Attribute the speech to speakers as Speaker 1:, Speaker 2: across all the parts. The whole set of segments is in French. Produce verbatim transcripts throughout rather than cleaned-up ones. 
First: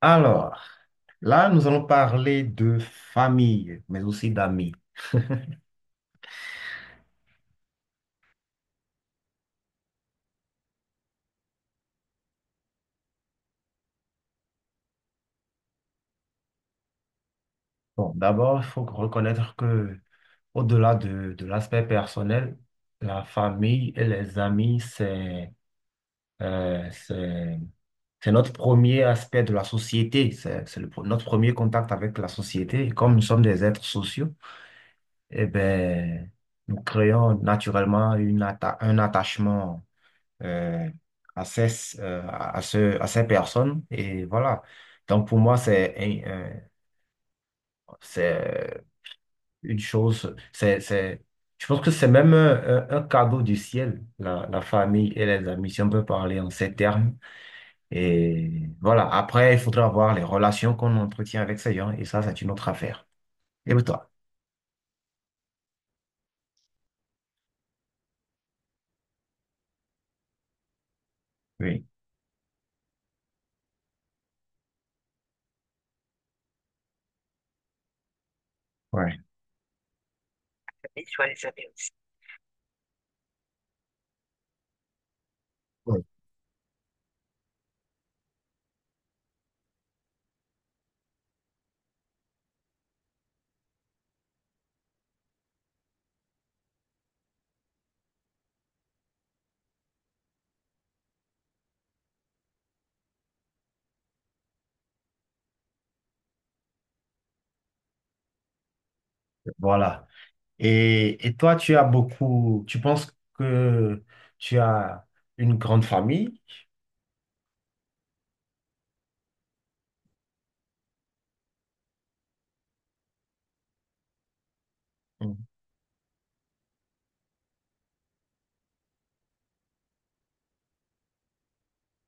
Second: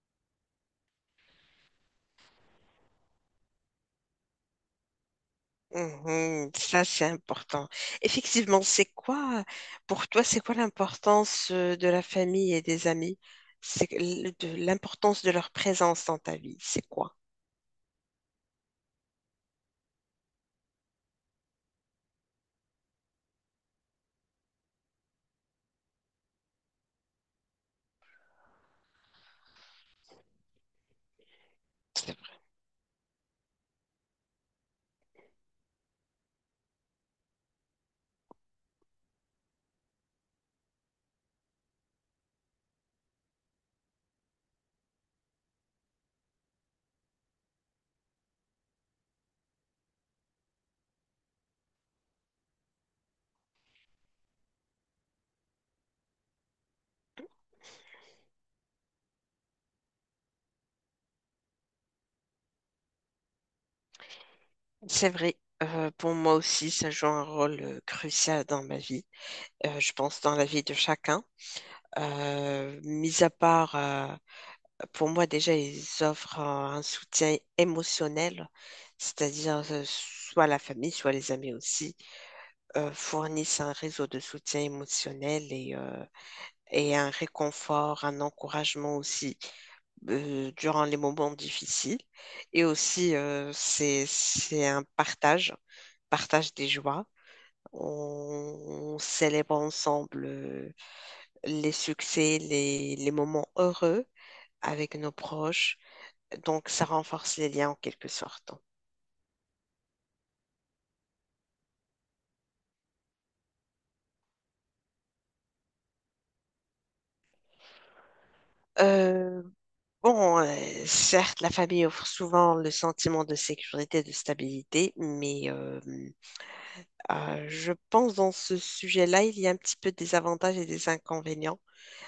Speaker 1: Alors, là, nous allons parler de famille, mais aussi d'amis.
Speaker 2: Mhm, ça, c'est important. Effectivement, c'est quoi, pour toi, c'est quoi l'importance euh, de la famille et des amis? C'est que l- de l'importance de leur présence dans ta vie. C'est quoi?
Speaker 1: Bon, d'abord, il faut reconnaître que, au-delà de, de l'aspect personnel, la famille et les amis, c'est euh, c'est c'est notre premier aspect de la société. C'est c'est le pre- notre premier contact
Speaker 2: C'est
Speaker 1: avec la
Speaker 2: vrai.
Speaker 1: société. Et comme nous sommes des êtres sociaux, eh ben, nous créons naturellement une atta- un attachement euh, à ces, euh, à ce, à ces personnes. Et voilà. Donc, pour moi, c'est un- un- c'est euh, une chose, c'est, c'est, je pense que c'est même un, un- un cadeau du ciel, la, la famille et les amis, si on peut parler en ces termes. Et voilà. Après, il faudra voir les relations qu'on entretient avec ces gens, et ça, c'est une autre affaire. Et toi?
Speaker 2: C'est vrai. Euh, pour moi aussi, ça joue un rôle euh, crucial dans ma vie. Euh, je pense dans la vie de chacun.
Speaker 1: Oui.
Speaker 2: Euh, mis à part, euh, pour moi déjà, ils offrent euh, un soutien émotionnel,
Speaker 1: Ouais.
Speaker 2: c'est-à-dire euh, soit la famille, soit les amis aussi euh, fournissent un réseau de soutien émotionnel et,
Speaker 1: Ouais.
Speaker 2: euh, et un réconfort, un encouragement aussi euh, durant les moments difficiles. Et aussi, euh, c'est, c'est un partage, partage des joies. On, on célèbre ensemble euh, les succès, les, les moments heureux avec nos proches. Donc, ça renforce les liens en quelque sorte.
Speaker 1: Voilà. Et, et toi, tu as beaucoup, tu penses que tu as une grande famille?
Speaker 2: Euh, Bon, euh, certes, la famille offre souvent le sentiment de sécurité, de stabilité, mais euh, euh, je pense dans ce sujet-là, il y a un petit peu des avantages et des inconvénients.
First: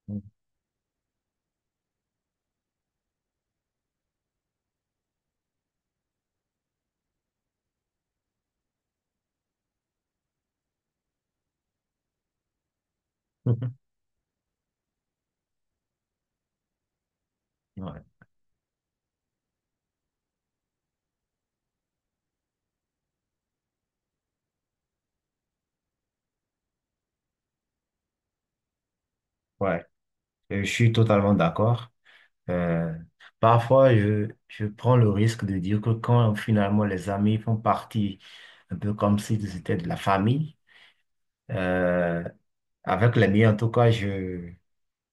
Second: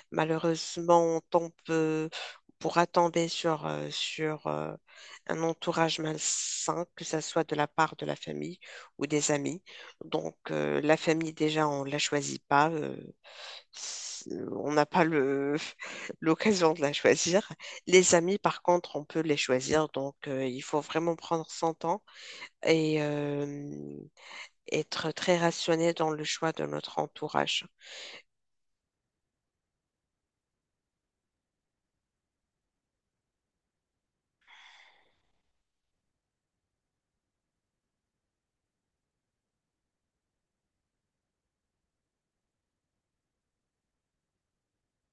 Speaker 1: Mhm.
Speaker 2: Malheureusement, on tombe, euh, on pourra tomber sur, euh, sur euh, un entourage malsain, que ce soit de la part de la famille ou des amis. Donc, euh, la famille, déjà, on ne la choisit pas. euh, c'est- On n'a pas le, l'occasion de la choisir.
Speaker 1: Ouais,
Speaker 2: Les amis, par contre, on peut les choisir, donc euh, il faut vraiment prendre son temps et euh, être très rationné dans le choix de notre entourage.
Speaker 1: ouais, euh, je suis totalement d'accord. Euh, Parfois, je, je prends le risque de dire que quand finalement les amis font partie, un peu comme s'ils étaient de la famille, euh, avec les miens en tout cas, je,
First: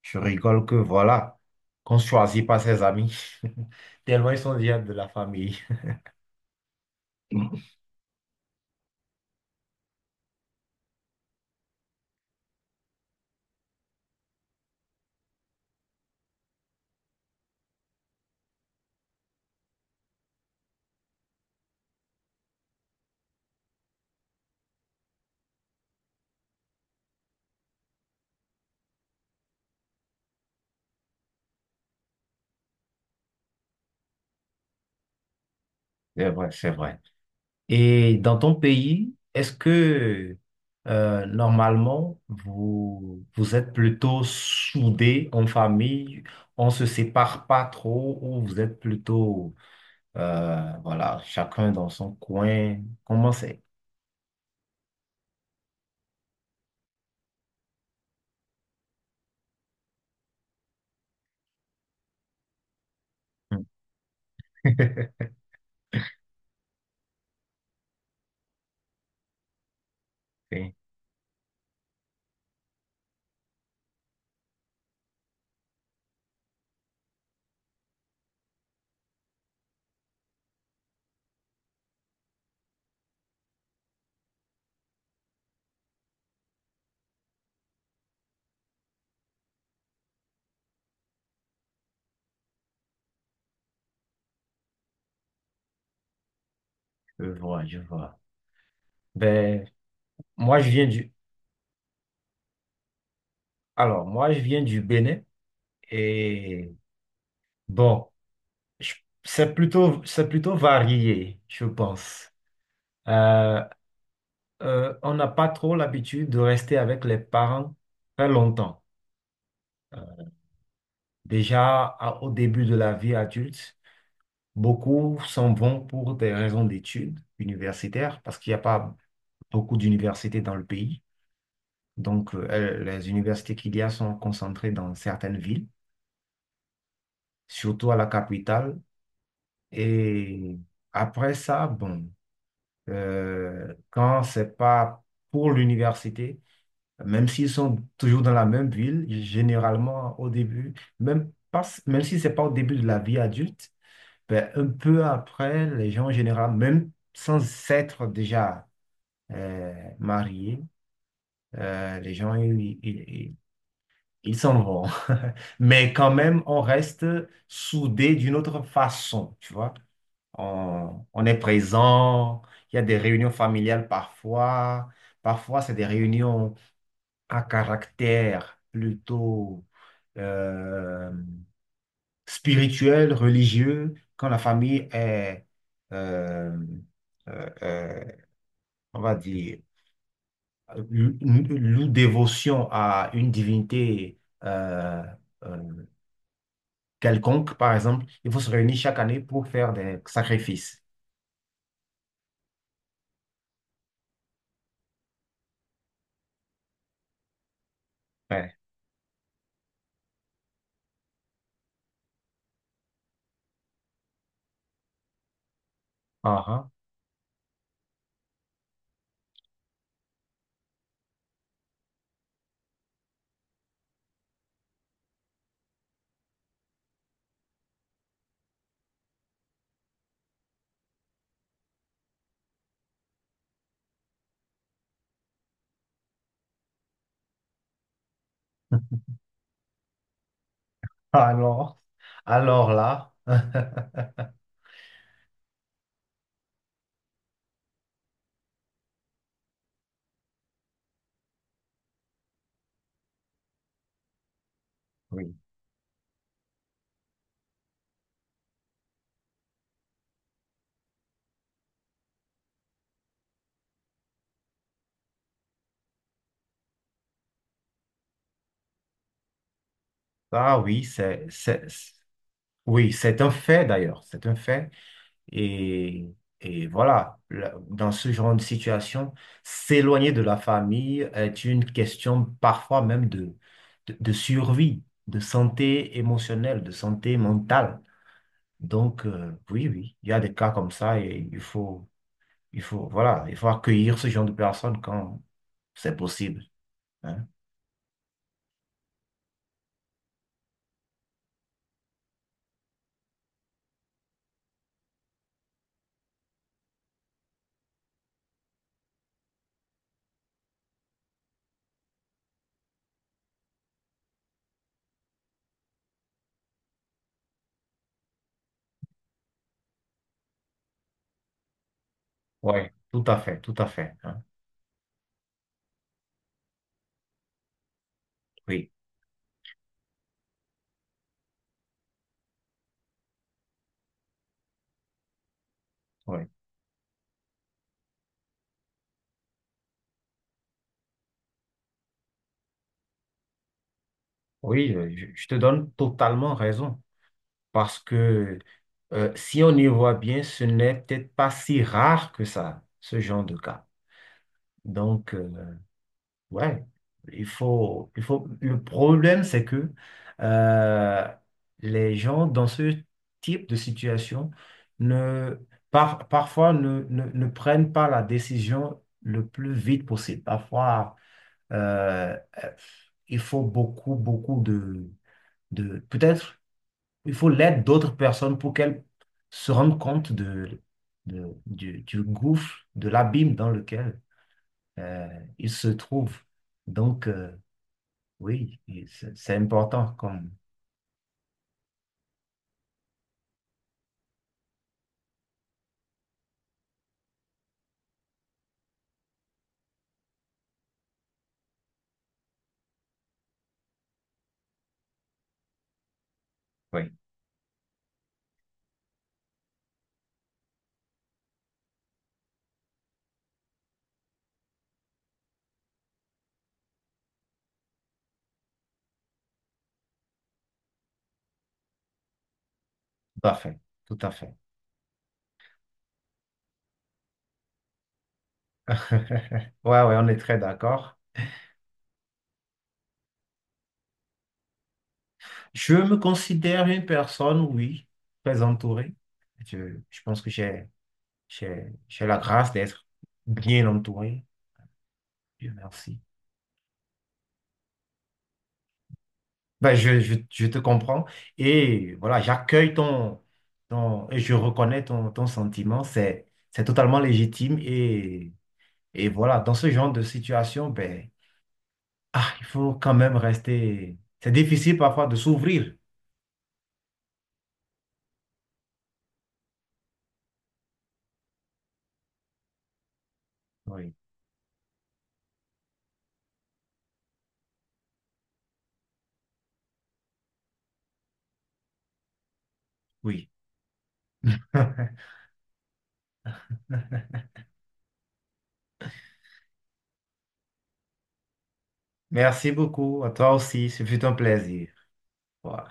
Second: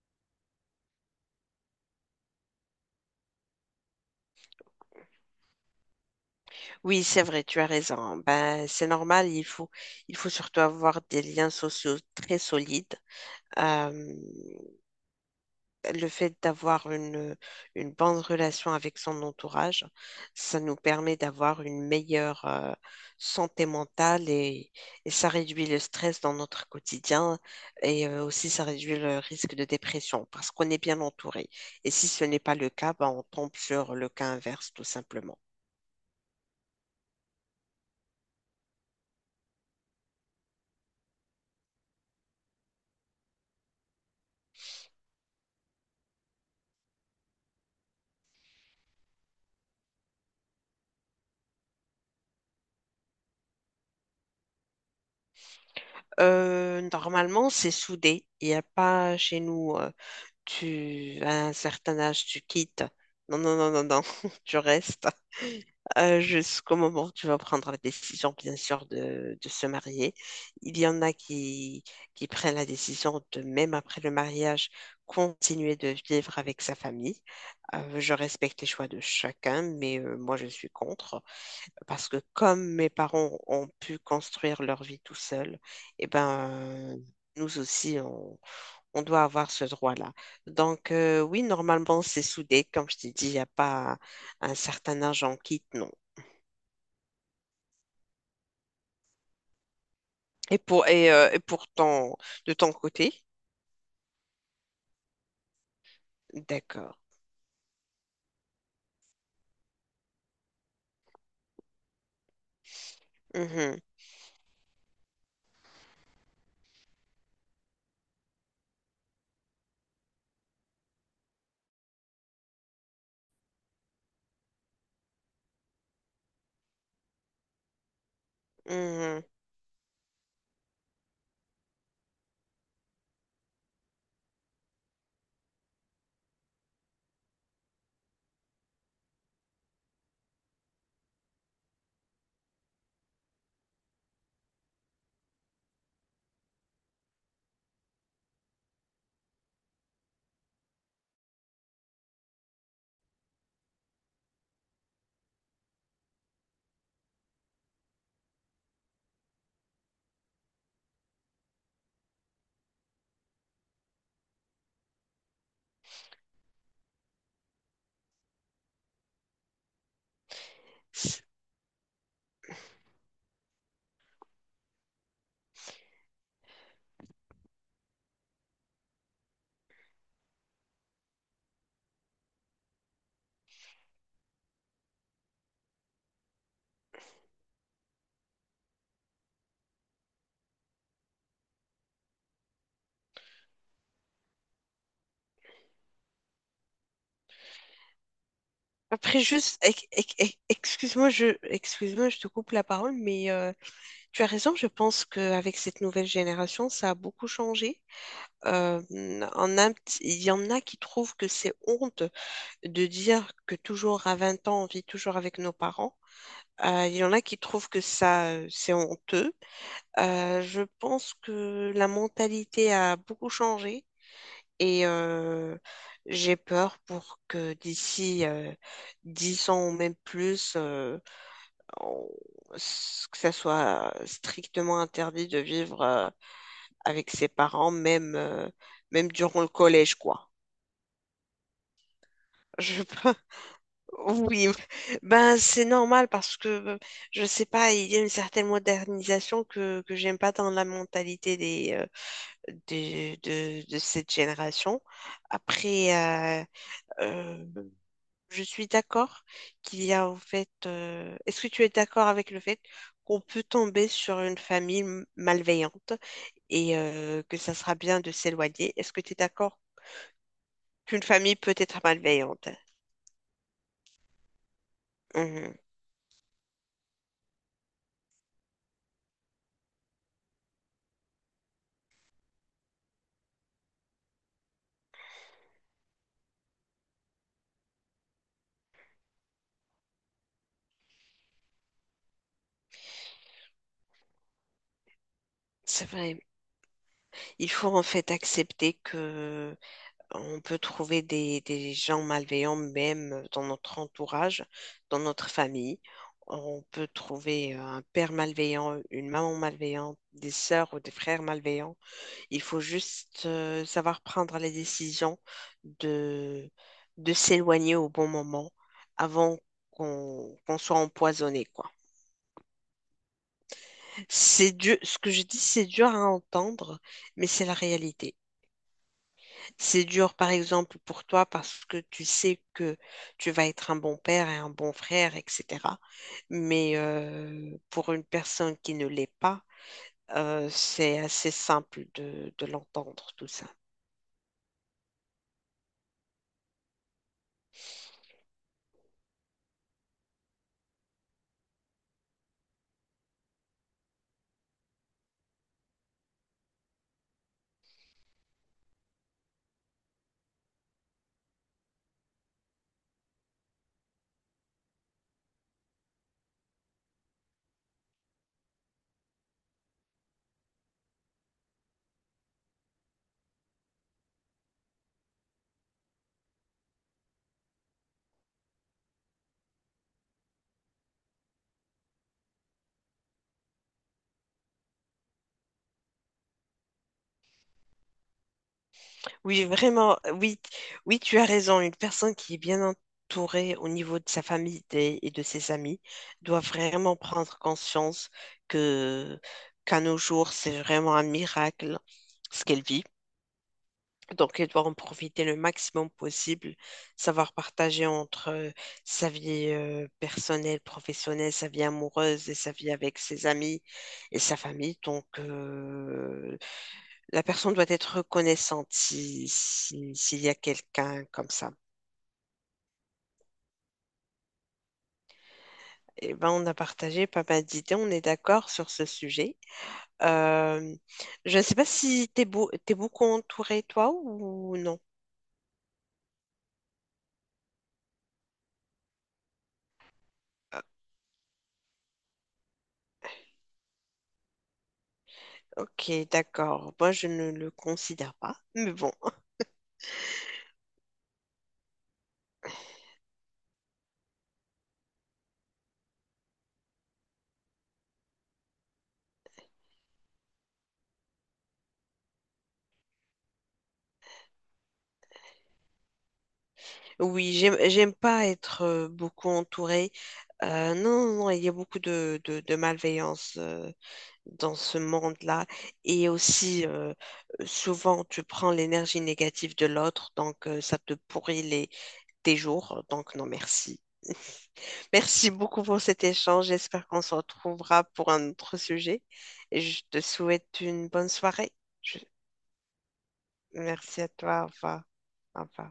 Speaker 1: je rigole que voilà, qu'on ne choisit pas ses amis, tellement ils sont déjà de la famille.
Speaker 2: Oui, c'est vrai, tu as raison, hein. Ben, c'est normal, il faut, il faut surtout avoir des liens sociaux très solides. Euh, le fait d'avoir une, une bonne relation avec son entourage, ça nous permet d'avoir une meilleure euh, santé mentale et, et ça réduit le stress dans notre quotidien et euh, aussi ça réduit le risque de dépression parce qu'on est bien entouré. Et si ce n'est pas le cas, ben on tombe sur le cas inverse tout simplement.
Speaker 1: C'est vrai, c'est vrai. Et dans ton pays, est-ce que euh, normalement vous, vous êtes plutôt soudés en famille, on se sépare pas trop ou vous êtes plutôt euh, voilà, chacun dans son coin? Comment c'est?
Speaker 2: Euh, normalement, c'est soudé. Il n'y a pas chez nous, euh, tu, à un certain âge, tu quittes. Non, non,
Speaker 1: Hmm.
Speaker 2: non, non, non, tu restes. Euh, jusqu'au moment où tu vas prendre la décision, bien sûr, de, de se marier.
Speaker 1: Oui,
Speaker 2: Il y en a qui, qui prennent la décision de, même après le mariage, continuer de vivre avec sa famille. Euh, je respecte les choix de chacun, mais euh, moi, je suis contre. Parce que comme mes parents ont pu construire leur vie tout seuls, eh ben... Nous aussi, on, on doit avoir ce droit-là. Donc, euh, oui, normalement, c'est soudé. Comme je t'ai dit, il n'y a pas un certain âge en quitte, non.
Speaker 1: je vois, je vois. Ben,
Speaker 2: Et
Speaker 1: moi je viens
Speaker 2: pour et,
Speaker 1: du
Speaker 2: euh, et pour ton De ton côté.
Speaker 1: alors moi je viens du Bénin et
Speaker 2: D'accord.
Speaker 1: bon, je- c'est plutôt c'est plutôt varié, je pense. Euh,
Speaker 2: Mhm,
Speaker 1: euh, on n'a pas trop l'habitude de rester avec les parents très longtemps. Euh, déjà à- au début de la vie adulte, beaucoup s'en vont pour des raisons d'études universitaires parce qu'il n'y a pas
Speaker 2: mhm.
Speaker 1: beaucoup d'universités dans le pays. Donc, euh, elles- les universités qu'il y a sont concentrées dans certaines villes, surtout à la capitale. Et après ça, bon, euh, quand c'est pas pour l'université, même s'ils sont toujours dans la même ville, généralement au début, même, pas, même si ce n'est pas au début de la vie adulte, ben, un peu après, les gens en général, même sans s'être déjà euh, mariés, euh, les gens, ils, ils- ils- ils s'en vont. Mais quand même, on reste soudés d'une autre façon, tu vois. On, on est présent, il y a des réunions familiales parfois, parfois c'est des réunions à caractère plutôt euh, spirituel, religieux, quand la famille est, euh, euh, euh, on va dire, lou- loue dévotion à une divinité euh, euh, quelconque, par exemple, il faut se réunir chaque année
Speaker 2: Après
Speaker 1: pour
Speaker 2: juste
Speaker 1: faire
Speaker 2: ec-
Speaker 1: des
Speaker 2: ec- ec-
Speaker 1: sacrifices.
Speaker 2: excuse-moi je excuse-moi, je te coupe la parole, mais euh, tu as raison, je pense qu'avec cette nouvelle génération ça a beaucoup changé.
Speaker 1: Ouais.
Speaker 2: Euh, on a un petit- Il y en a qui trouvent que c'est honte de dire que toujours à vingt ans on vit toujours avec nos parents.
Speaker 1: Ah, ah.
Speaker 2: Euh, il y en a qui trouvent que ça euh, c'est honteux. Euh, je pense que la mentalité a beaucoup changé. Et euh, j'ai peur pour que d'ici euh, dix ans ou même plus, euh, on- s- que ça soit strictement interdit de vivre euh, avec ses parents, même, euh, même durant le collège, quoi.
Speaker 1: Alors, alors
Speaker 2: Je...
Speaker 1: là,
Speaker 2: Oui, ben c'est normal parce que je sais pas, il y a une certaine modernisation que, que j'aime pas dans la mentalité des, euh, des- de, de cette génération.
Speaker 1: oui.
Speaker 2: Après, euh, je suis d'accord qu'il y a en fait. euh, Est-ce que tu es d'accord avec le fait qu'on peut tomber sur une famille m- malveillante et euh, que ça sera bien de s'éloigner? Est-ce que tu es d'accord
Speaker 1: Ah oui,
Speaker 2: qu'une
Speaker 1: c'est,
Speaker 2: famille peut
Speaker 1: c'est-
Speaker 2: être malveillante?
Speaker 1: Oui, c'est un fait d'ailleurs, c'est un fait.
Speaker 2: Mhm.
Speaker 1: Et, et voilà, là, dans ce genre de situation, s'éloigner de la famille est une question parfois même de, de, de survie, de santé émotionnelle, de santé mentale. Donc, euh, oui, oui, il y a des cas comme ça et il faut, il faut, voilà, il faut accueillir ce genre de personnes quand
Speaker 2: C'est
Speaker 1: c'est
Speaker 2: vrai.
Speaker 1: possible, hein.
Speaker 2: Il faut en fait accepter que on peut trouver des, des gens malveillants même dans notre entourage, dans notre famille. On peut trouver euh, un père malveillant, une maman malveillante, des sœurs ou des frères malveillants. Il faut juste euh, savoir prendre les décisions de, de s'éloigner au bon moment avant qu'on qu'on soit empoisonné, quoi.
Speaker 1: Ouais, tout à fait, tout à fait, hein.
Speaker 2: C'est dur, ce que je dis, c'est dur à entendre, mais c'est la réalité.
Speaker 1: Oui,
Speaker 2: C'est dur, par exemple, pour toi parce que tu sais que tu vas être un bon père et un bon frère, et cetera.
Speaker 1: oui,
Speaker 2: Mais euh, pour une personne qui ne l'est pas, euh, c'est assez simple de de l'entendre, tout ça.
Speaker 1: oui, euh, je, je te donne totalement raison. Parce que euh, si on y voit bien, ce n'est peut-être pas si rare que ça, ce genre de cas. Donc, euh, ouais, il faut, il faut. Le problème, c'est que euh, les gens dans ce type de situation ne, par- parfois ne, ne, ne prennent pas la décision le plus vite possible. Parfois, euh, euh, il faut beaucoup, beaucoup de, de, peut-être, il faut l'aide d'autres personnes pour qu'elles se rendent compte de, de- du, du gouffre, de l'abîme dans lequel euh, ils se trouvent. Donc, euh, oui, et c'est c'est
Speaker 2: Oui,
Speaker 1: important
Speaker 2: vraiment, euh,
Speaker 1: comme...
Speaker 2: oui, oui, tu as raison. Une personne qui est bien entourée au niveau de sa famille des- et de ses amis doit vraiment prendre conscience que qu'à nos jours, c'est vraiment un miracle ce qu'elle vit. Donc, elle doit en profiter le maximum possible,
Speaker 1: Oui,
Speaker 2: savoir partager entre euh, sa vie euh, personnelle, professionnelle, sa vie amoureuse et sa vie avec ses amis et sa famille. Donc, euh, la personne doit être reconnaissante si, si- s'il y a quelqu'un comme ça.
Speaker 1: tout à fait, tout à fait.
Speaker 2: Eh ben, on a partagé pas mal d'idées, on est d'accord sur ce sujet.
Speaker 1: Ouais, ouais, on est très
Speaker 2: Euh,
Speaker 1: d'accord.
Speaker 2: je ne sais pas si t'es beau, t'es beaucoup entouré, toi, ou non.
Speaker 1: Je me considère une personne, oui, très entourée. Je, je pense que
Speaker 2: Euh,
Speaker 1: j'ai, j'ai, j'ai la grâce d'être bien entouré. Dieu
Speaker 2: Ok,
Speaker 1: merci.
Speaker 2: d'accord. Moi, je ne le considère pas. Mais bon,
Speaker 1: Ben, je, je, je te comprends. Et voilà, j'accueille ton, ton, et je reconnais ton, ton sentiment. C'est, c'est totalement légitime. Et, et voilà, dans ce genre de situation, ben, ah, il faut quand même rester. C'est difficile parfois de s'ouvrir.
Speaker 2: oui, j'aime, j'aime pas être euh, beaucoup entourée. Euh, non, non, non, il y a beaucoup de, de, de malveillance, euh,
Speaker 1: Oui,
Speaker 2: dans ce monde-là. Et aussi, euh, souvent, tu prends l'énergie négative de l'autre, donc euh, ça te pourrit les, tes jours. Donc, non,
Speaker 1: oui.
Speaker 2: merci. Merci beaucoup pour cet échange. J'espère qu'on se retrouvera pour un autre sujet. Et je te souhaite une bonne soirée. Je-
Speaker 1: Merci beaucoup. À toi aussi. Ce
Speaker 2: Merci
Speaker 1: fut
Speaker 2: à
Speaker 1: un
Speaker 2: toi. Au
Speaker 1: plaisir.
Speaker 2: revoir. Au
Speaker 1: Voilà.
Speaker 2: revoir.